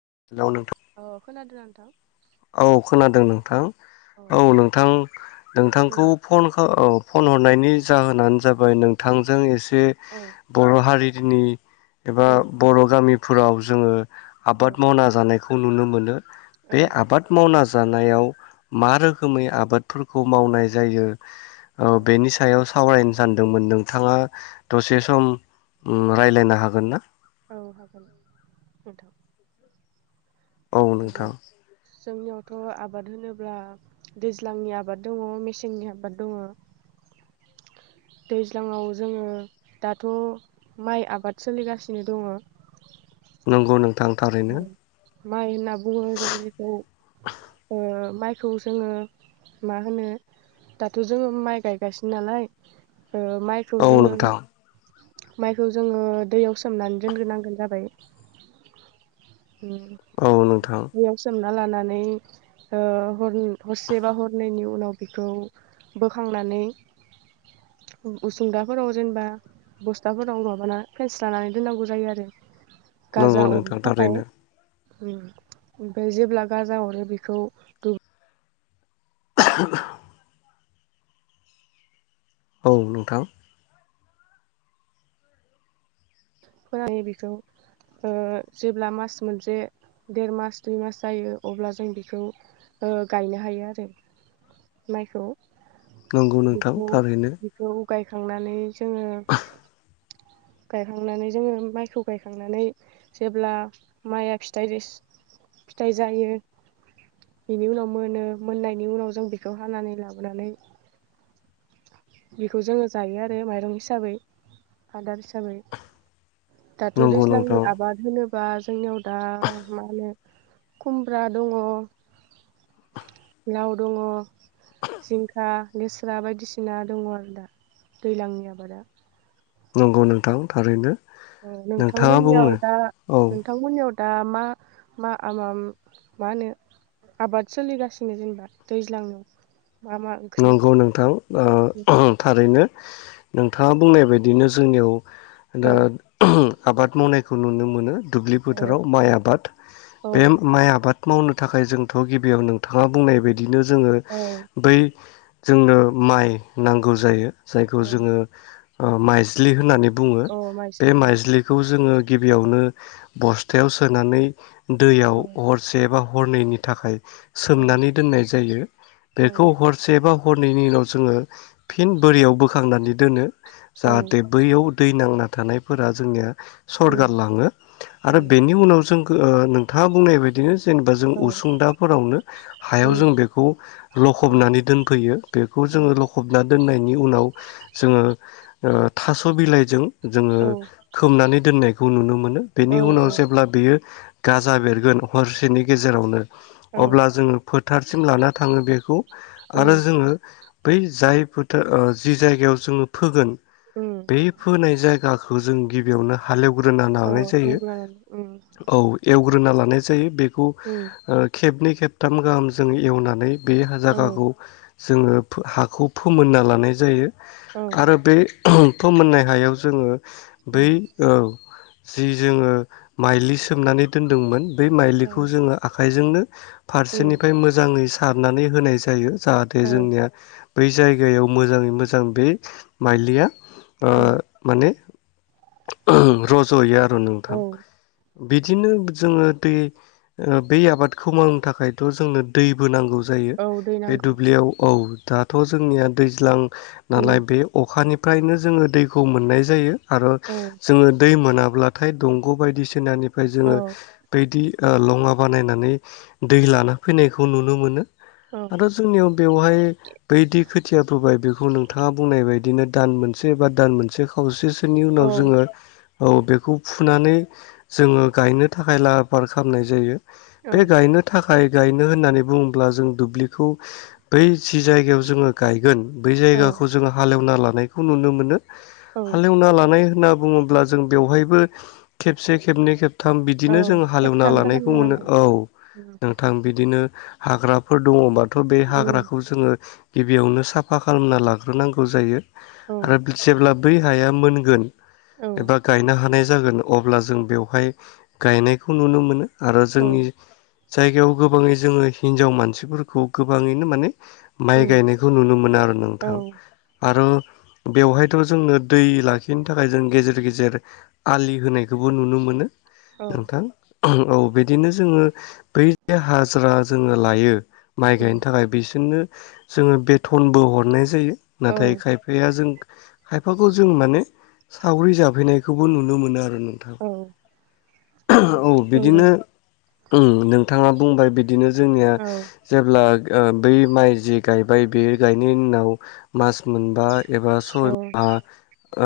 [unintelligible] अ खोनादों नोंथां। औ खोनादों नोंथां औ नोंथां उम नोंथांखौ फन औ। फन हरनायनि जाहोनानो जाबाय नोंथांजों एसे औ बर' हारि जोंनि एबा उम बर' गामिफोराव जोङो औ आबाद मावना जानायखौ खौ नुनो मोनो। बे औ। आबाद मावना जानायाव मा रोखोमै आबादफोरखौ मावनाय जायो? औ बेनि सायाव सावरायनो सानदोंमोन नोंथाङा दसे सम रायज्लायनो हागोन ना? औ हागोन नोंथां। औ नंगौ नोंथां। जोंनियावथ' आबाद होनोब्ला दैज्लांनि आबाद दङ मेसेंनि आबाद दङ दैज्लाङाव जोङो दाथ' माइ आबाद सोलिगासिनो दङ। नंगौ नोंथां। थारैनो। माय होनना बुङो जोंङो जेखौ ओ माइखौ जोङो मा होनो दाथ' जोङो माइ गायगासिनो नालाय माइखौ औ जोङो नोंथां माइखौ जोङो दैयाव सोमनानै दोनग्रोनांगोन जाबाय औ नोंथां दै आव सोमना ना लानानै ह हरसे बा हरनायनि उनाव बेखौ बोखांनानै उसुंदाफोराव जेनेबा बस्थाफोराव माबाना फेस्रा नानै दोननांगौ जायो आरो। नांगौ नोंथां थारैनो उम ओमफ्राय जेब्ला गाजा हरो बेखौ द [inaudible] औ नोंथां फोरानै बेखौ जेब्ला मास मोनसे देर मास दुइ मास जायो अब्ला जों बेखौ गायनो हायो आरो माइखौ नंगौ नोंथां बेखौ थारैनो बेखौ गायखांनानै जोङो गायखांनानै जोङो माइखौ गायखांनानै जेब्ला माइया फिथाइ फिथाइ जायो बेनि उनाव मोनो मोननायनि उनाव जों बेखौ हानानै लाबोनानै बेखौ जोङो जायो आरो माइरं हिसाबै आदार हिसाबै दाथ' नंगौ दैज्लांनि नोंथां आबाद होनो बा जोंनियाव दा मा होनो खुमब्रा दङ लाव दङ जिंखा, लेस्रा बायदिसिना दङ आरो दा दैज्लांनि आबादा, नंगौ नोंथां थारैनो औ नोंथाङा बुंनो नोंथांमोननियाव दा औ नोंथांमोननियाव दा मा मा मा होनो आबाद सोलिगासिनो जेनेबा दैज्लांनि नंगौ नोंथां ओ थारैनो नोंथाङा बुंनाय बायदिनो जोंनियाव औ दा आबाद मावनायखौ नुनो मोनो दुब्लि औ फोथाराव माइ आबाद बे औ माइ आबाद मावनो थाखाय जोंथ' गिबियाव नोंथाङा बुंनाय बाय दिनो जोङो औ बै जोंनो माइ नांगौ जायो। जायखौ औ जोङो ओ माइज्लि होननानै बुङो औ बे माइज्लि औ माइज्लिखौ जोङो गिबियावनो बस्थायाव सोनानै दैयाव हरसे बा हरनैनायनि थाखाय औ सोमनानै दोननाय जायो औ बेखौ हरस एबा हरनैनि उनाव जोङो फिन बोरियाव बोखांनानै दोनो जाहाथे औ बैयाव दै नांना थानायफोरा जोंनिया उम सरगारलाङो औ आरो बेनि उनाव जों ओ नोंथाङा बुंनाय बायदिनो जेनेबा जों औ उसुंदाफोरावनो हायाव जों उम बेखौ औ लखबनानै दोनफैयो बेखौ औ जोङो लखबना दोननायनि उनाव जोङो ओह थास' बिलाइजों जोङो औ खोबनानै दोननायखौ नुनो मोनो बेनि औ उनाव औ जेब्ला बेयो गाजा बेरगोन हरसेनि गेजेरावनो औ अब्ला जोङो फो थारसिम लाना थाङो बेखौ आरो उम जोङो बै जाय फोथार ओह जि जायगायाव जोङो फोगोन उम बे फोनाय जायगा गाखो जों गिबियावनो हालेवग्रोना अ लानाय जायो एवग्रोनानै उम औ एवग्रोना ला नाय जायो बे खौ उम खेबनै खेबथाम गाहाम जों एवनानै बे हा औ जायगाखौ जोङो फो हाखौ फोमोनना लानाय जायो। औ आरो बे होम फोमोननाय हायाव जोङो बै उम औ जि जोङो माइलि सोमनानै दोनदोंमोन। बे औ माइलिखौ जोङो आखायजों जोंनो उम फारसेनिफ्राय मोजाङै सारनानै होनाय जायो। जाहाथे औ जोंनिया बै जायगायाव मोजाङै मोजां बे माइलिया ओह औ माने ओहम रज'यो आरो नोंथां औ बिदिनो जोङो दै ओ बे आबादखौ मावनो थाखायथ' जोंनो दैबो नांगौ। जायो औ दै बे नांगौ दुब्लियाव औ दाथ' जोंनिया दैज्लां नालाय उम बे अखानि फ्रायनो जोङो दैखौ मोननाय जायो। आरो औ जोङो दै मोन। मोनाब्लाथाय दंग बायदिसिनानि जोङो औ बायदि ओ लङा बानायनानै दै लाना फैनायखौ नुनो मोनो। औ आरो जोंनियाव बेवहाय बैदि खोथिया फाबाय बे बे खौ नोंथाङा बुंनाय बायदिनो दान मोनसे एबा दान मोनसे खावसे। बिसोरनि उनाव औ जोङो। औ बेखौ फुनानै जोङो गायनो थाखाय लाहार फार खालामनाय जायो। औ बे गायनो थाखाय। फाइ गायनो होननानै बुङोब्ला जों दुब्लिखौ। बेखौ बै जि जायगायाव जोङो गायगोन। बै औ जायगाखौ जोंङो हालेवनानै लानायखौ नुनो मोनो। औ हालेवना लानाय होनना बुङोब्ला जों बेवहायबो खेबसे खेबनै खेब थाम औ बिदिनो जों हालेवना खेबथाम गाहाम लानायखौ मोनो एवनांगौ औ उम नोंथां बिदिनो। हाग्राफोर दङबा। दाथ बे उम हाग्राखौ जोङो गिबियावनो साफा खालामना लाग्रोनांगौ जायो औ आरो जेब्ला बै हाया मोनगोन। औ एबा गायनो हानाय जागोन अब्ला जों बेवहाय गायनायखौ नुनो मोनो आरो औ जोंनि जायगायाव गोबाङै जोङो हिनजाव मानसिफोरखौ। गोबाङैनो माने माइ उम गायनायखौ नुनो मोनो आरो औ नोंथां आरो। बेवहायथ जोंङनो दै लाखिनो थाखाय जों गेजेर गेजेर आलि होनायखौबो नुनो मोनो। नोंथां औ बिदिनो जोङो बै हाजिरा जोङो लायो। माइ उम गायनो थाखाय बिसोरनो। जोङो बेथनबो हरनाय जायो। औ नाथाय खायफाया जों खायफाखौ जों माने सावरि जाफैनायखौबो नुनो मोनो आरो। ओम नोंथां। औ औ नंगौ बिदिनो ओम नोंथाङा बुंबाय बिदि बिदिनो जोंनिया औ अब्ला ओ बै माइ जे गायबाय बे गायनायनि उनाव मास मोनबा एबा सय माहा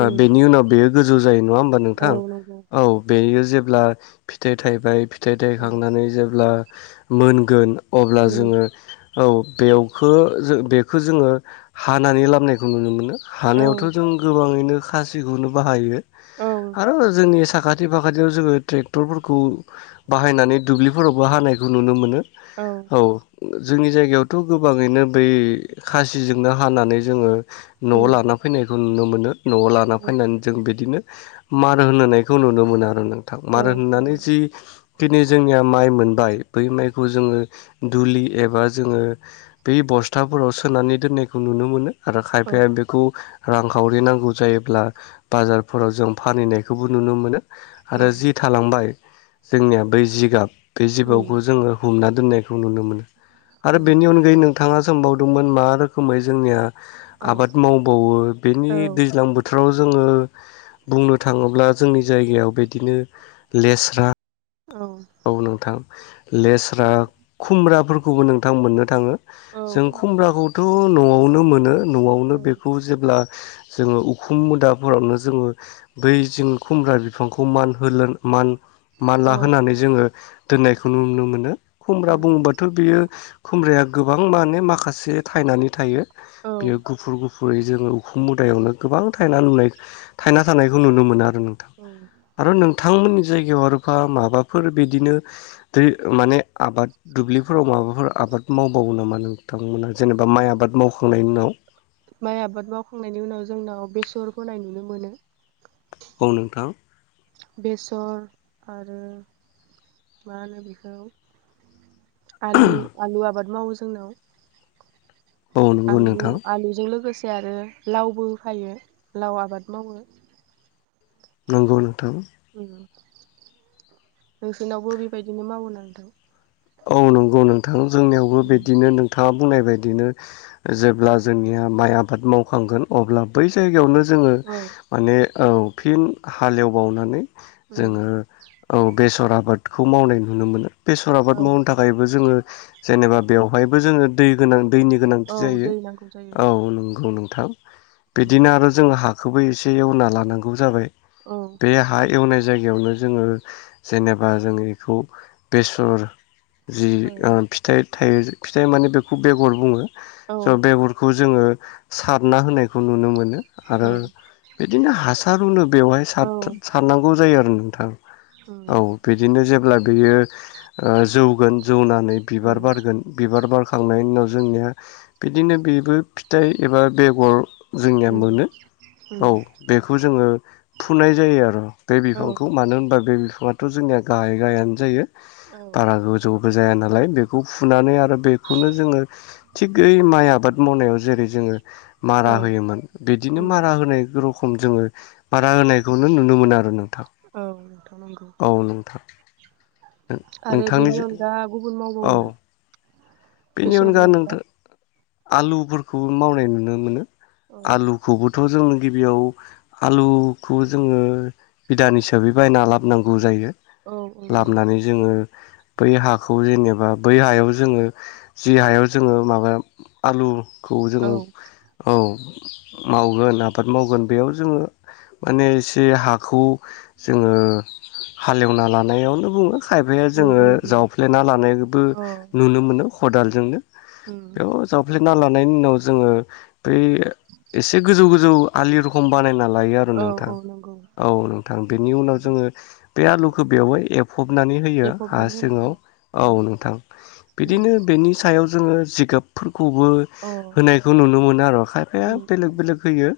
ओ बेनि उनाव बेयो [unintelligible] जायो नङा होनबा औ नोंथां नंगौ औ बेयो जेब्ला फिथाइ थाइबाय फिथाइ औ थाइखांनानै जेब्ला मोनगोन अब्ला उम जोङो औ बेवखो जों बेखो जोङो हानानै लामनायखौ नुनो मोनो। औ हानायावथ' जों गोबाङैनो खासिखौनो बाहायो। औ आरो जोंनि साखा साखाथि फाखाथियाव जोङो ट्रेक्टरफोरखौ बाहायनानै दुब्लिफोरावबो हानायखौ नुनो मोनो। औ जोंनि जायगायावथ' गोबाङैनो बै खासिजोंनो हानानै जोङो न'आव उम लाना फैनाय नुनो मोनो। न'आव लाना औ फैनानै जों बिदिनो मार होनो होनायखौ नुनो मोनो आरो नों। नोंथां मारो औ होननानै नंगौ जि दिनि जोंनिया माइ मोनबाय बै माइखौ जोङो दुलि एबा जोङो बे बस्थाफोराव सोनानै दोननायखौ नुनो मोनो। आरो औ खायफाया बेखौ रांखावरि नांगौ जायोब्ला बाजारफोराव जों फानहैनायखौबो नुनो मोनो। औ आरो जि थालांबाय जोंनिया बै जिगाब बे जिबावखौ उम जोङो हमनानै दोनै नुनो मोनो। औ आरो बेनि अनगायैनो थाङा सोंबावदोंमोन मा रोखोमै जोंनिया आबाद मावबाववो बेनि औ दैज्लां बोथो राव जोङो बुंनो थाङोब्ला जोंनि जायगायाव बिदिनो लेस्रा औ। औ नोंथां लेस्रा खुमब्राफोरखौबो नोंथां मोननो थाङो। औ जों होनबा खुमब्राखौथ। खौ नआवनो मोनो। नआवनो औ बेखौ जेब्ला जोङो उखुम मुदाफोरावनो जोङो बै जों खुमब्रा बिफांखौ मान होलोन मान मानला औ होनानै ओ दोननायखौ नुनो मोनो। खुमब्रा उम बुङोबाथ बियो खुमब्राया गोबां माने माखासे थायनानै थायो। औ बेयो गुफुर गु फुरै जोङो उखुम मुदायावनो गोबां थायना नुनाय थायना थानायखौ नुनो मोना नोंथां औ आरो नों थांमोननि जायगायाव आरोफा माबा फोर बिदिनो दै माने आबाद दुब्लिफोराव माबाफोर आबाद मावबावो नामा नोंथांमोना जेनेबा माइ आबाद मावखांनायनि उनाव? माइ आबाद मावखांनायनि उनाव जोंनाव बेसर फोनाय नुनो मोनो। औ नोंथां। बेसर आरो मा होनो बेखौ आलु आलु आबाद मावो जोंनाव। औ नंगौ आलु नोंथां आलुजों लोगो से आरो लावबो होफायो लाव आबाद मावो। नंगौ नों थां। उम नोंसोरनावबो बेबायदिनो मावोना नोंथां? औ नंगौ नोंथां। जोंनियावबो उम बिदिनो नों थाङा बुंनाय बायदिनो जेब्ला जोंनिया माइ आबाद मावखांगोन अब्ला बै जायगायावनो जोङो औ माने औ फिन हालेवबावनानै उम जोङो औ बेसर आबाद खौ मावनाय नुनो मोनो बे औ मावनो थाखायबो जोङो जेनेबा बेवहायबो जोङो दै गोनां दैनि गोनांथि औ जायो दै नांगौ जायो औ नंगौ नों थाव। उम बिदिनो आरो जोंहा। बेखौबो एसे एवना लानांगौ जाबाय। औ बे हा एवनाय जायगायावनो जोङो जेनेबा जों बेखौ बेसर जि औ फिथाइ फिथाइ माने बेखौ बेगर बुङो। औ बेगरखौ जोङो सारना होनायखौ नुनो मोनो। औ आरो बिदिनो हासार होनो बेवहाय औ सारनांगौ जायो। नोंथां। उम औ बिदिनो जेब्ला बेयो जौगोन जौनानै बिबार उम बारगोन बिबार बार खांनायनि उनाव जोंनिया बिदिनो बेबो फिथाइ एबा बेगर जोंनिया उम मोनो उम औ बेखौ जोङो फुनाय जायो आरो बे औ बिफांखौ मानो होनबा बे थ' जोंनिया गाहाय गाहायानो जायो। औ। बारा गोजौबो जाया नालाय बेखौ फुनानै आरो बेखौनो जोङो थिगै माइ आबाद मावनायाव जेरै जोङो मारा औ होयोमोन बिदिनो उम मारा होनाय खम जोङो बारा होनायखौनो नुनो मोनो आरो नों थां औ नोंथां नंगौ औ नोंथां। आरो नोंथांनि बेनि अनगा गुबुन औ मावबावोना? बेनि अनगा नोंथां आलुफोरखौबो मावनाय नुनो मोनो। औ आलुखौबोथ' जों गिबियाव आलुखौ जोङो बिदान हिसाबै बायना ला नांगौ जायो। औ नंगौ। लाबोनानै जोङो बै हाखौ जेनेबा बै हायाव जोङो जि हायाव जोङो माबा आलु खौ औ जोङो औ। मावगोन आबाद मावगोन बेयाव जोङो माने एसे हाखौ जोङो हालेवना लानायावनो बुङो। खायफाया उम जोङो उम उम जावफ्लेना लानायबो औ नुनो मोनो। खदालजोंनो उम बेयाव जावफ्लेे ना लानायनि उनाव जोङो बे एसे गोजौ गोजौ आलि रखम बानायना लायो आरो औ नोंथां औ नंगौ औ नोंथां बेनि उनाव उम जोङो बे आलुखौ बेवहाय फबनानै होयो हा देफबनानै सिङाव होनांगोन औ नोंथां। बि उम बिदिनो बेनि सायाव जोङो जिगाबफोर खौबो अ होनायखौ नुनो मोनो आरो खायफाया उम उम बेलेग बेलेग होयो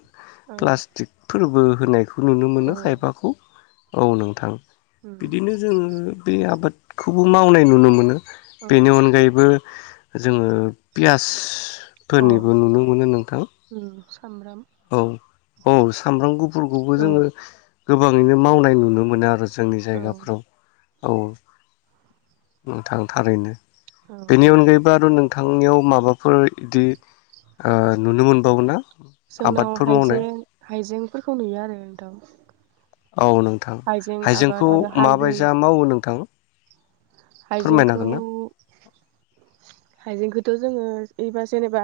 औ प्लास्टिकफोरबो होनायखौ नुनो मोनो अ खायफाखौ औ नोंथां। उम बिदिनो जोङो बे आबाद खौबो मावनाय नुनो मोनो। बेनि औ अनगायैबो जोङो पियास अ फोरनिबो नुनो मोनो नोंथां उम सामब्राम औ औ सामब्राम गुफ फोरखौबो औ जोङो गोबाङैनो मावनाय नुनो मोनो आरो। जोंनि औ जायगाफ्राव। औ नोंथां थारैनो। औ बेनि अनगायैबो आरो नों नोंथांनियाव माबाफोर इदि नुनो मोनबावो ना? जोंनाव आबादफोर मावनाय हाइजें हाइजेंफोरखौ नुयो आरो नोंथां। औ नोंथां हाइजें आबाद हाइजेंखौ आरो हालदै माबायदि मावनो? नोंथां। फोरमायनो हाइजेंखौ हागोन ना हाइजेंखौ थ' जोङो एबा जेनेबा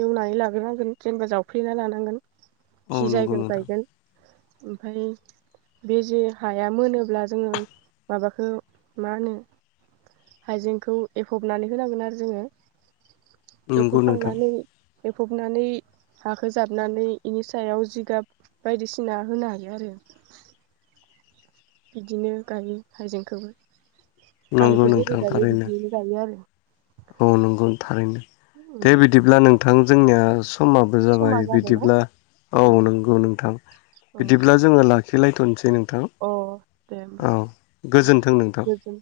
एवनानै लाग्रोनांगोन जेनेबा जावफ्लेना लानांगोन औ जि नंगौ जायगायाव नोंथां गायगोन ओमफ्राय बे जे हाया मोनोब्ला जोङो माबाखौ मा होनो हाइजेंखौ एफबनानै होनांगोन आरो जोङो नंगौ एफब नोंथां खांनानै एफबनानै हाखो जाबनानै यिनि सायाव जिगाब बायदिसिना होनो हायो आरो बिदिनो गायो हाइजेंखौबो नंगौ आलुखो जेरै नोंथां गायो थारैनो बिदिनो गायो आरो औ नंगौ थारैनो दे बिदिब्ला नों नोंथां जोंनिया स समाबो समा जाबाय जाबायना बिदिब्ला औ अ नंगौ नोंथां बिदिब्ला जोङो लाखि लाखिलायथनोसै नोंथां अ दे होमबा औ औ गोजोन्थों नोंथां गोजोन